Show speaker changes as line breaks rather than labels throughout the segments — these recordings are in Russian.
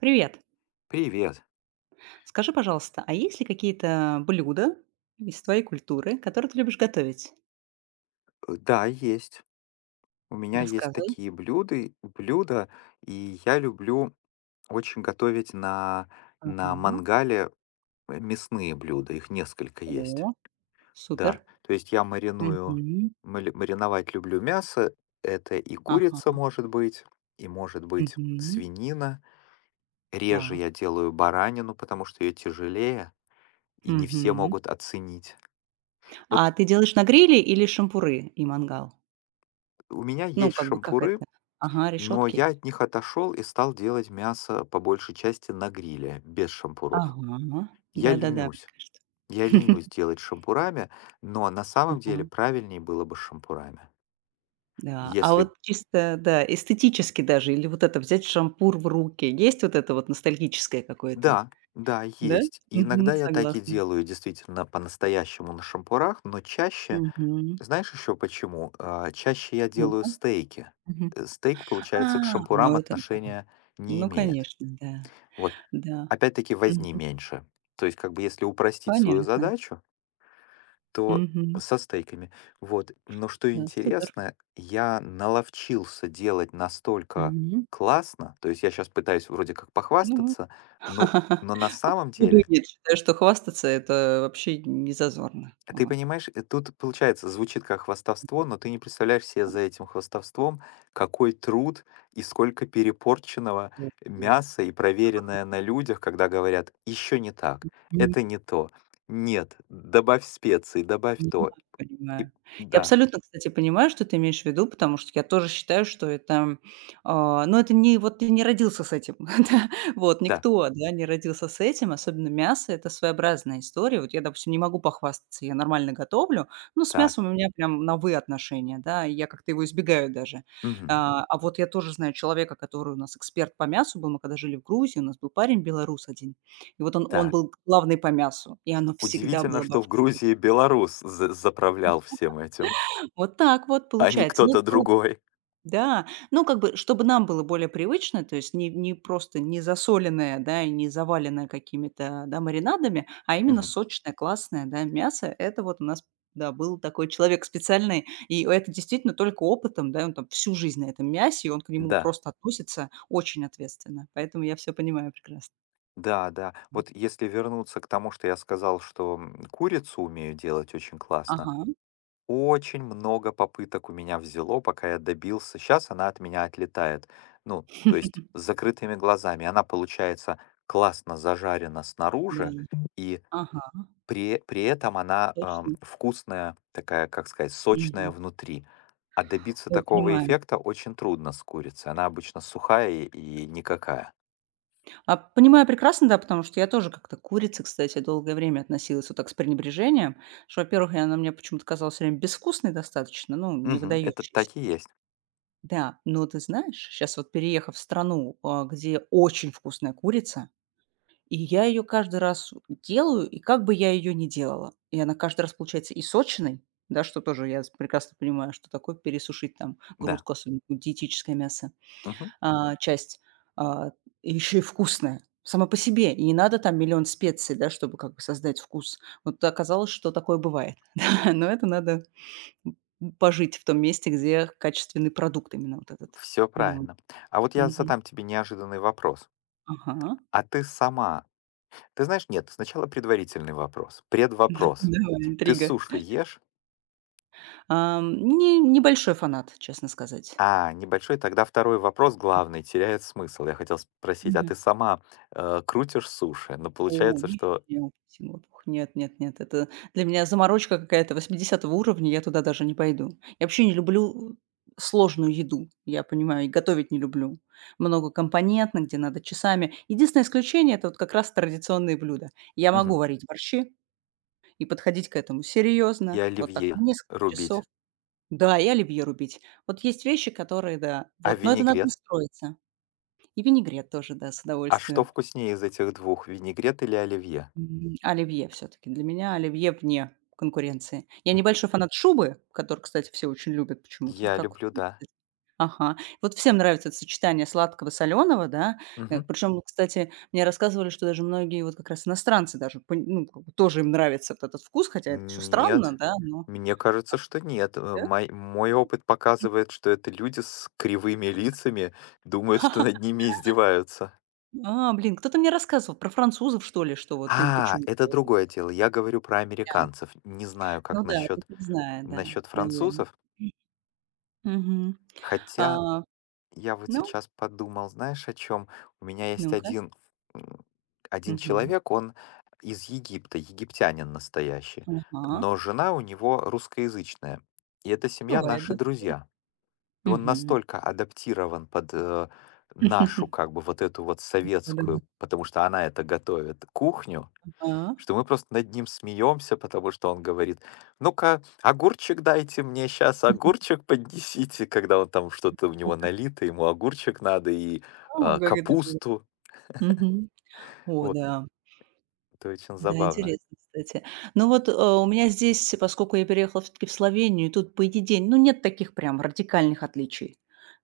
Привет.
Привет.
Скажи, пожалуйста, а есть ли какие-то блюда из твоей культуры, которые ты любишь готовить?
Да, есть. У меня есть
Рассказывай.
такие блюда, и я люблю очень готовить на
Ага.
мангале мясные блюда. Их несколько есть.
О,
Да,
супер.
то есть я мариную,
Мгм.
мариновать люблю мясо. Это и курица
Ага.
может быть, и может быть
Мгм.
свинина. Реже
Да.
я делаю баранину, потому что ее тяжелее, и не все
Мгм.
могут оценить. Вот
А ты делаешь на гриле или шампуры и мангал?
у меня
Ну,
есть
как бы как
шампуры.
это? Ага,
Но я
решетки.
от них отошел и стал делать мясо по большей части на гриле, без шампуров.
Ага.
Я
Да-да-да, мне
ленюсь.
кажется.
Я ленюсь делать шампурами, но на самом деле
Ага.
правильнее было бы с шампурами.
Да. А вот
Если.
чисто, да, эстетически даже, или вот это взять шампур в руки, есть вот это вот ностальгическое какое-то?
Да, да,
Да?
есть. И иногда
Мгм.
я так и
Согласна.
делаю действительно по-настоящему на шампурах, но чаще.
Мгм.
Знаешь еще почему? Чаще я делаю
Ну-ка.
стейки.
Мгм.
Стейк, получается, к
А,
шампурам
ну это да.
отношения не
Ну,
имеет.
конечно, да.
Вот,
Да.
опять-таки, возни
Мгм.
меньше. То есть, как бы, если упростить свою
Понятно.
задачу, то
Мгм.
со стейками. Вот. Но что
Да, супер.
интересно, я наловчился делать настолько
Мгм.
классно, то есть я сейчас пытаюсь вроде как
Ну,
похвастаться, но,
а
но на самом
почему бы и
деле,
нет? Считаю, что хвастаться- это вообще не зазорно.
ты
Вот.
понимаешь, тут получается, звучит как хвастовство, но ты не представляешь себе за этим хвастовством, какой труд и сколько перепорченного мяса и проверенное на людях, когда говорят, еще не так,
М.
это не то, нет, добавь специи, добавь то.
Понимаю,
И
понимаю. Я
да,
абсолютно, кстати, понимаю, что ты имеешь в виду, потому что я тоже считаю, что это, ну, это не вот ты не родился с этим, да, вот
да,
никто, да, не родился с этим, особенно мясо- это своеобразная история. Вот я, допустим, не могу похвастаться, я нормально готовлю, но с
так.
мясом у меня прям на "вы" отношения, да, и я как-то его избегаю даже.
Мгм.
А вот я тоже знаю человека, который у нас эксперт по мясу был, мы когда жили в Грузии, у нас был парень белорус один, и вот он
Так.
был главный по мясу, и оно всегда
Удивительно,
было
что в
божественно.
Грузии белорус за заправлял всем этим,
Вот так вот
а не
получается. Ну,
кто-то
было
другой.
да, ну, как бы, чтобы нам было более привычно, то есть не просто не засоленное, да, и не заваленное какими-то, да, маринадами, а именно
Мгм.
сочное, классное, да, мясо. Это вот у нас, да, был такой человек специальный, и это действительно только опытом, да, он там всю жизнь на этом мясе, и он к нему
Да,
просто относится очень ответственно. Поэтому я все понимаю прекрасно.
да, да. Вот если вернуться к тому, что я сказал, что курицу умею делать очень классно,
Ага.
очень много попыток у меня взяло, пока я добился. Сейчас она от меня отлетает. Ну, то есть с закрытыми глазами. Она получается классно зажарена
Да.
снаружи, и
Ага,
при этом она,
точно.
вкусная, такая, как сказать, сочная
Мгм.
внутри. А добиться
Ой,
такого
понимаю.
эффекта очень трудно с курицей. Она обычно сухая и никакая.
Понимаю прекрасно, да, потому что я тоже как-то к курице, кстати, долгое время относилась вот так с пренебрежением, что, во-первых, и она мне почему-то казалась всё время безвкусной достаточно, ну, не
Мгм. Это
выдающейся.
так и есть.
Да, но ты знаешь, сейчас вот переехав в страну, где очень вкусная курица, и я ее каждый раз делаю, и как бы я ее не делала, и она каждый раз получается и сочной, да, что тоже я прекрасно понимаю, что такое пересушить там
Да.
грудку, особенно диетическое мясо,
Все
часть, а, еще и вкусная сама по себе. И не надо там миллион специй, да, чтобы как бы создать вкус. Вот оказалось, что такое бывает. Да, но это надо пожить в том месте, где качественный продукт именно вот этот. Ну,
правильно. А вот я
мгм.
задам тебе неожиданный вопрос.
Ага.
А ты сама ты знаешь, нет, сначала предварительный вопрос, предвопрос.
Давай,
Ты
интрига.
суши ешь?
Ам, не небольшой фанат, честно сказать.
А, небольшой, тогда второй вопрос главный теряет смысл. Я хотел спросить, а ты сама, крутишь суши? Но
О,
получается,
не
что
не не, апельсиновый лопух. Нет нет нет, это для меня заморочка какая-то восьмидесятого уровня, я туда даже не пойду. Я вообще не люблю сложную еду, я понимаю, и готовить не люблю. Многокомпонентно, где надо часами. Единственное исключение- это вот как раз традиционные блюда. Я могу
мгм.
варить борщи и подходить к этому
И
серьезно, вот так на
оливье
несколько
рубить.
часов. Да, и оливье рубить. Вот есть вещи, которые, да,
А
вот, но это надо
винегрет?
настроиться. И винегрет тоже, да, с
А что
удовольствием.
вкуснее из этих двух, винегрет или оливье?
Оливье всё-таки. Для меня оливье вне конкуренции. Я
М,
небольшой фанат шубы, которую, кстати, все очень любят почему-то.
Я
Как вот
люблю,
вы,
да.
кстати? Ага. Вот всем нравится это сочетание сладкого, соленого, да. Э,
Мгм.
вот, кстати, мне рассказывали, что даже многие вот как раз иностранцы даже пон ну, как бы тоже им нравится вот этот вкус, хотя это всё странно,
Нет.
да, но.
Мне кажется, что нет. Э,
Да?
Мой, мой опыт показывает, что это люди с кривыми лицами думают, что над ними издеваются.
Блин, кто-то мне рассказывал про французов, что ли, что вот им
А,
почему-то
это
вот это
другое дело. Я говорю про
прям.
американцев. Не знаю,
Ну
как
да,
насчет
тут не знаю, да,
насчет
наверное.
французов.
Мгм. А,
Хотя я вот
ну,
сейчас подумал, знаешь, о чем? У меня есть
ну-ка.
м, один
Мгм.
человек, он из Египта, египтянин настоящий,
Ага.
но жена у него русскоязычная. И эта семья
Бывает,
наши
да, такое.
друзья. И он
Мгм.
настолько адаптирован под нашу, как бы, вот эту вот
Да-да-да.
советскую, потому что она это готовит, кухню,
А.
что мы просто над ним смеемся, потому что он говорит: "Ну-ка, огурчик дайте мне сейчас, огурчик поднесите". Когда он там что-то у него налито, ему огурчик надо и,
Алгоритм.
капусту.
Мгм. О
Вот.
да.
Это очень
Да,
забавно.
интересно, кстати. Ну вот, у меня здесь, поскольку я переехала все таки в Словению, и тут по идее день, ну, нет таких прям радикальных отличий.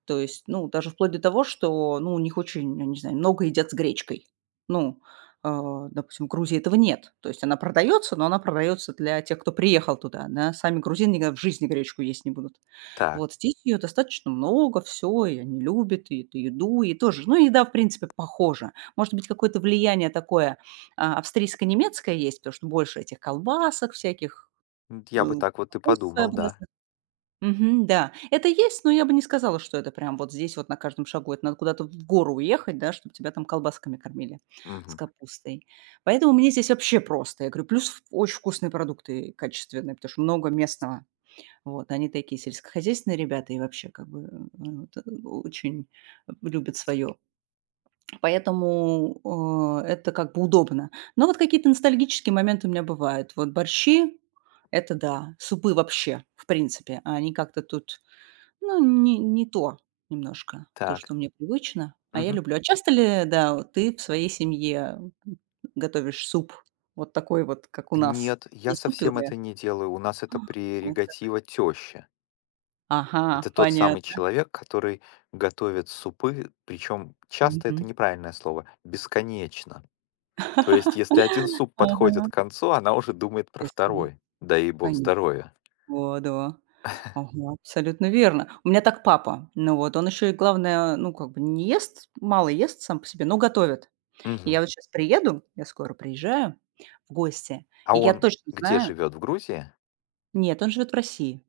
То есть, ну, даже вплоть до того, что, ну, у них очень, я не знаю, много едят с гречкой. Ну, допустим, в Грузии этого нет. То есть она продается, но она продается для тех, кто приехал туда, да. Сами грузины никогда в жизни гречку есть не будут.
Так,
Вот здесь ее достаточно много, все, и они любят и эту еду, и тоже, ну, еда, в принципе, похожа. Может быть, какое-то влияние такое австрийско-немецкая есть, потому что больше этих колбасок всяких,
я бы
ну,
так вот и
капуст
подумал, да.
своеобразных. Мгм, да. Это есть, но я бы не сказала, что это прям вот здесь вот на каждом шагу. Это надо куда-то в гору уехать, да, чтобы тебя там колбасками кормили с
Мгм.
капустой. Поэтому мне здесь вообще просто. Я говорю, плюс в очень вкусные продукты качественные, потому что много местного. Вот, они такие сельскохозяйственные ребята и вообще как бы вот, очень любят свое. Поэтому, это как бы удобно. Но вот какие-то ностальгические моменты у меня бывают. Вот борщи- это да, супы вообще, в принципе, а они как-то тут, ну, не то немножко, то,
Так.
что мне привычно, а я
Мгм.
люблю. А часто ли, да, вот ты в своей семье, готовишь суп вот такой вот, как у нас?
Нет, я
Не
совсем
суп-пюре,
это не делаю. У нас это
а вот как?
прерогатива тещи.
Ага,
Это тот самый
понятно.
человек, который готовит супы, причем часто
Мгм.
это неправильное слово, бесконечно. То есть, если один суп
Ага.
подходит к концу, она уже думает про
Естественно,
второй. Да ей бог здоровья.
О да. Ага, абсолютно верно. У меня так папа. Ну вот, он еще и главное, ну, как бы не ест, мало ест сам по себе, но готовит. И я
Мгм.
вот сейчас приеду, я скоро приезжаю в гости,
А
и я
он
точно
где
знаю.
живет? В Грузии?
Нет, он живет в России.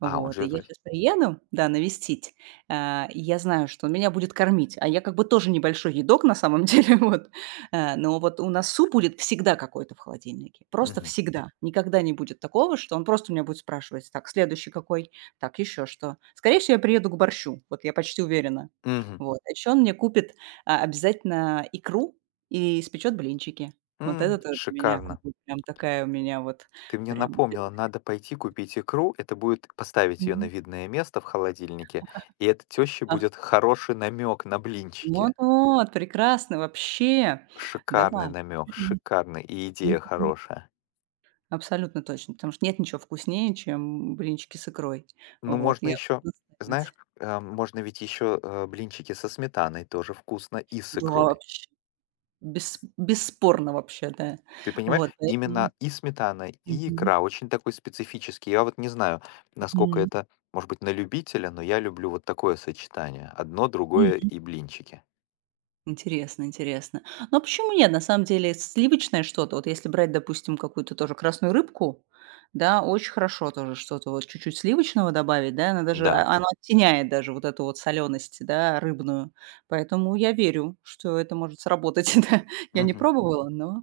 А, он
Вот, и
живет в
я
России.
сейчас приеду, да, навестить. И я знаю, что он меня будет кормить, а я как бы тоже небольшой едок на самом деле, вот. Но вот у нас суп будет всегда какой-то в холодильнике, просто
Мгм.
всегда. Никогда не будет такого, что он просто у меня будет спрашивать: "Так, следующий какой? Так, еще что?" Скорее всего, я приеду к борщу, вот я почти уверена.
Мгм.
Вот, а еще он мне купит, обязательно икру и испечет блинчики. Вот это тоже у меня как
Шикарно.
бы прям такая у меня вот
Ты мне
прям.
напомнила, надо пойти купить икру. Это будет поставить ее на видное место в холодильнике, и это тёще
Ах,
будет хороший намек на блинчики.
вот-вот, прекрасно вообще. Да.
Шикарный намек,
Мгм.
шикарный, и идея
Мгм.
хорошая.
Абсолютно точно, потому что нет ничего вкуснее, чем блинчики с икрой.
Ну,
Вот,
можно
я
еще,
буду
знаешь,
настаивать.
можно ведь еще, блинчики со сметаной, тоже вкусно, и с
Да,
икрой.
вообще. Бесспорно вообще, да.
Ты понимаешь,
Вот поэтому.
именно и сметана, и
Мгм.
икра очень такой специфический. Я вот не знаю, насколько
Мгм.
это, может быть, на любителя, но я люблю вот такое сочетание. Одно, другое и блинчики.
Интересно, интересно. Но почему нет? На самом деле сливочное что-то, вот если брать, допустим, какую-то тоже красную рыбку, да, очень хорошо тоже что-то вот чуть-чуть сливочного добавить, да, она даже,
Да.
она оттеняет даже вот эту вот соленость, да, рыбную. Поэтому я верю, что это может сработать, да. Я не
Мгм.
пробовала, но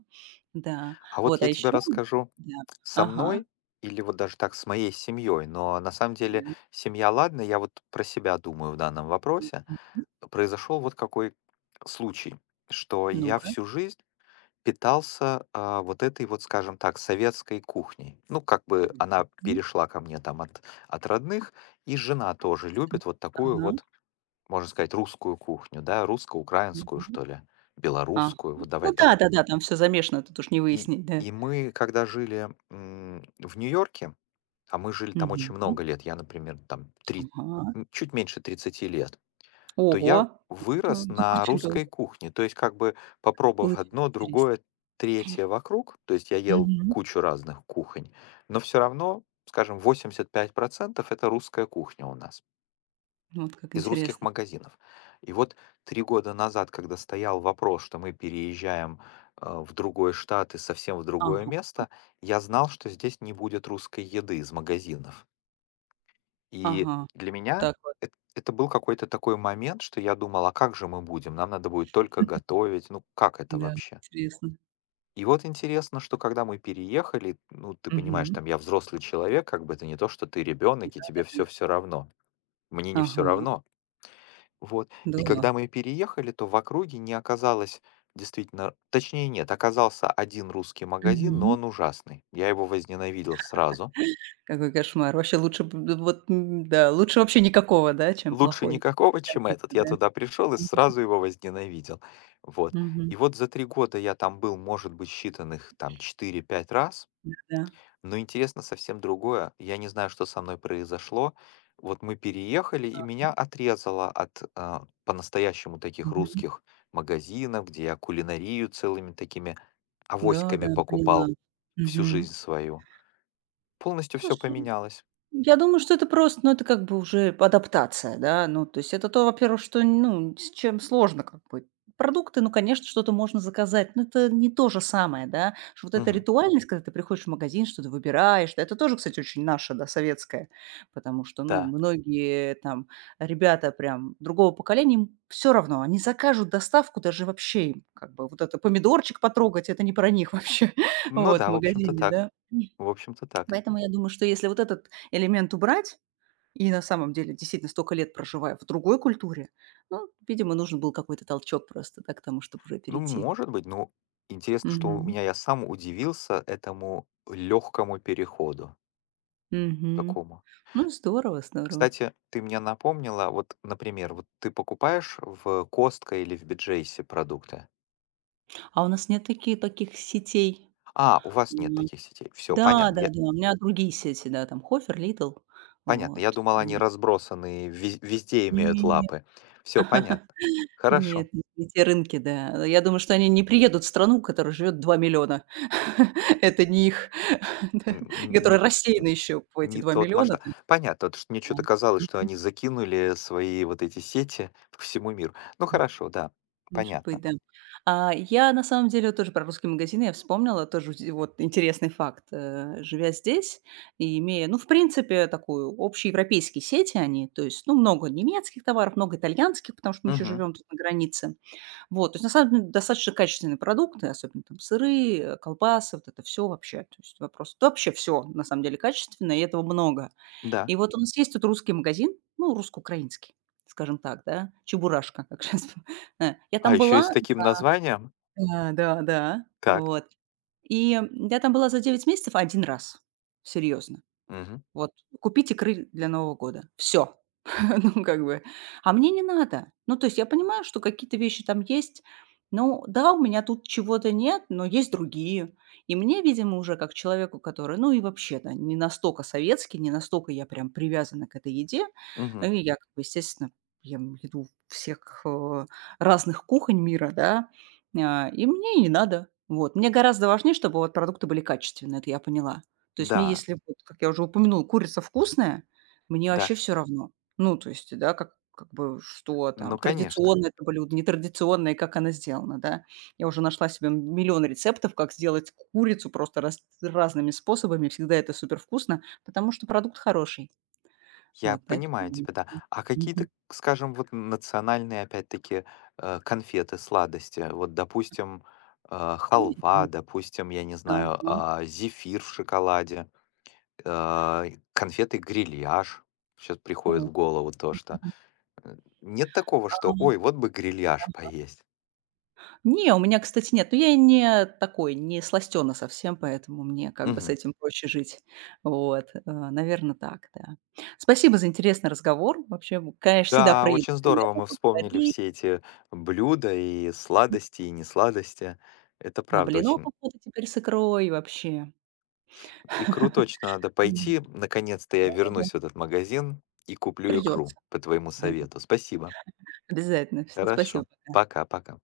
да.
А вот
Вот, а
я тебе
еще,
расскажу
да,
со
ага,
мной или вот даже так с моей семьей, но на самом деле
да-да.
семья, ладно, я вот про себя думаю в данном вопросе.
Мгм.
Произошел вот какой случай, что я
Ну-ка.
всю жизнь питался, вот этой вот, скажем так, советской кухней. Ну, как бы она
Мгм.
перешла ко мне там от родных, и жена тоже
Естественно.
любит вот такую
Ага.
вот, можно сказать, русскую кухню, да, русско-украинскую,
Мгм.
что ли,
Ага.
белорусскую, вот
Ну
давай так.
да, да, да, там все замешано, тут уж не
И,
выяснить, да.
и мы, когда жили в Нью-Йорке, а мы жили там
Мгм.
очень много лет, я, например, там три,
Ага.
чуть меньше 30 лет, то я
Ого! Да,
вырос
да,
на
очень долго.
русской кухне. То есть как бы
Как
попробовав
получилось,
одно,
интересно.
другое, третье вокруг, то есть я ел
Мгм.
кучу разных кухонь, но все равно, скажем, 85% это русская кухня у нас
Вот как
из русских
интересно.
магазинов. И вот 3 года назад, когда стоял вопрос, что мы переезжаем в другой штат и совсем в другое
Ага,
место, я знал, что здесь не будет русской еды из магазинов. И
ага.
для меня
Так вот,
эт это был какой-то такой момент, что я думал: "А как же мы будем? Нам надо будет только готовить. Ну, как это
да,
вообще?"
интересно.
И вот интересно, что когда мы переехали, ну, ты понимаешь,
Мгм.
там я взрослый человек, как бы это не то, что ты ребенок и тебе
Да-да-да.
все равно. Мне не все
Ага.
равно. Вот. И
Да.
когда мы переехали, то в округе не оказалось действительно точнее нет, оказался один русский магазин, но
Мгм.
он ужасный. Я его возненавидел сразу.
Какой кошмар. Вообще лучше б вот, да, лучше вообще никакого, да, чем
Лучше
плохой.
никакого,
Это
чем этот.
обидно,
Я
да.
туда пришел и
Ага.
сразу его возненавидел. Вот.
Мгм.
И вот за 3 года я там был, может быть, считанных там 4-5 раз,
Да.
но интересно совсем другое. Я не знаю, что со мной произошло. Вот мы переехали, и меня отрезало от по-настоящему таких
Мгм.
русских магазинов, где я кулинарию целыми такими авоськами
Да-да, поняла.
покупал всю
Мгм.
жизнь свою. Полностью все
Слушай.
поменялось.
Я думаю, что это просто, ну, это как бы уже адаптация, да. Ну, то есть это то, во-первых, что, ну, с чем сложно как бы. Продукты, ну, конечно, что-то можно заказать, но это не то же самое, да. Что вот эта
Мгм.
ритуальность, когда ты приходишь в магазин, что-то выбираешь, да, это тоже, кстати, очень наше, да, советское, потому что, ну,
Да.
многие там ребята прям другого поколения, все равно, они закажут доставку даже вообще им, как бы вот это помидорчик потрогать, это не про них вообще,
Ну
вот, в
да, в общем-то
магазине,
так.
да.
В общем-то так.
Поэтому я думаю, что если вот этот элемент убрать, и на самом деле действительно столько лет проживая в другой культуре, ну, видимо, нужен был какой-то толчок просто, да, к тому, чтобы уже
Ну,
перейти.
может быть, но интересно, что у
Мгм.
меня я сам удивился этому легкому переходу
Мгм.
такому.
Ну, здорово, здорово.
Кстати, ты мне напомнила, вот, например, вот ты покупаешь в Костко или в Биджейсе продукты.
А у нас нет такие таких сетей.
А, у вас нет
М,
таких сетей. Все,
да,
понятно.
да,
Я,
да. У меня другие сети, да, там Хофер, Lidl.
понятно.
Вот.
Я думал, они
М,
разбросаны, везде имеют
не-не-не.
лапы. Все, понятно. Хорошо.
Нет, не те рынки, да. Я думаю, что они не приедут в страну, в которой живет 2 миллиона. Это не их, да,
Н-
и
н-
которая
не-
рассеяна еще по эти
Не
2
тот
миллиона, то
масштаб.
есть,
Понятно, потому что мне что
да.
то казалось, что
Мгм,
они закинули свои вот эти сети к всему миру. Ну хорошо, да,
может быть,
понятно.
да. Я на самом деле вот тоже про русские магазины я вспомнила, тоже зе вот интересный факт. Живя здесь и имея, ну, в принципе, такую общеевропейские сети они, то есть, ну, много немецких товаров, много итальянских, потому что мы еще
Мгм,
живем тут на границе. Вот, то есть на самом деле достаточно качественные продукты, особенно там сыры, колбасы, вот это все вообще. То есть вопрос да вообще все на самом деле качественное, и этого много.
да.
И вот у нас есть тут русский магазин, ну, русско-украинский, скажем так, да, "Чебурашка", как сейчас? Я
А
там
еще и с
была.
таким названием.
Да, да, да,
Так.
вот. И, я там была за 9 месяцев один раз. Серьезно.
Мгм,
Вот, купить икры для Нового года. Все. Ну, как бы. А мне не надо. Ну, то есть я понимаю, что какие-то вещи там есть. Ну, да, у меня тут чего-то нет, но есть другие. И мне, видимо, уже как человеку, который, ну и вообще-то не настолько советский, не настолько я прям привязана к этой еде.
мгм.
Ну, и я, как бы, естественно, ем еду всех разных кухонь мира, да, и мне и не надо. Вот. Мне гораздо важнее, чтобы вот продукты были качественные, это я поняла. То есть мне,
Да,
если, вот, как я уже упомянула, курица вкусная, мне вообще
да.
все равно. Ну, то есть, да, как бы что там,
Ну, конечно.
традиционное это блюдо, нетрадиционное, и как оно сделано, да. Я уже нашла себе миллион рецептов, как сделать курицу просто разными способами. Всегда это супер вкусно, потому что продукт хороший.
Я
Вот
понимаю
поэтому.
тебя, да. А
Мгм.
какие-то, скажем, вот национальные, опять-таки, конфеты, сладости? Вот, допустим,
Мгм. Мгм.
халва, допустим, я не знаю,
Ага.
зефир в шоколаде. А, конфеты "Грильяж" сейчас приходит
Вот.
в голову то, что,
Мгм.
э, нет такого, что: "Ой, вот бы "Грильяж" поесть".
Не, у меня, кстати, нет. Но я и не такой, не сластена совсем, поэтому мне как бы с
Мгм.
этим проще жить. Вот, наверное, так, да. Спасибо за интересный разговор. Вообще, конечно, всегда
Да,
при
очень здорово
приятно
мы вспомнили
поговорить.
все эти блюда и сладости, и несладости. Это
На а
правда
блинов
очень.
охота теперь с икрой вообще.
Икру точно надо
М,
пойти. Наконец-то я
да-да-да,
вернусь в этот магазин и куплю
придется.
икру по твоему
Да,
совету. Спасибо.
обязательно. Всё,
Хорошо.
спасибо.
Пока-пока.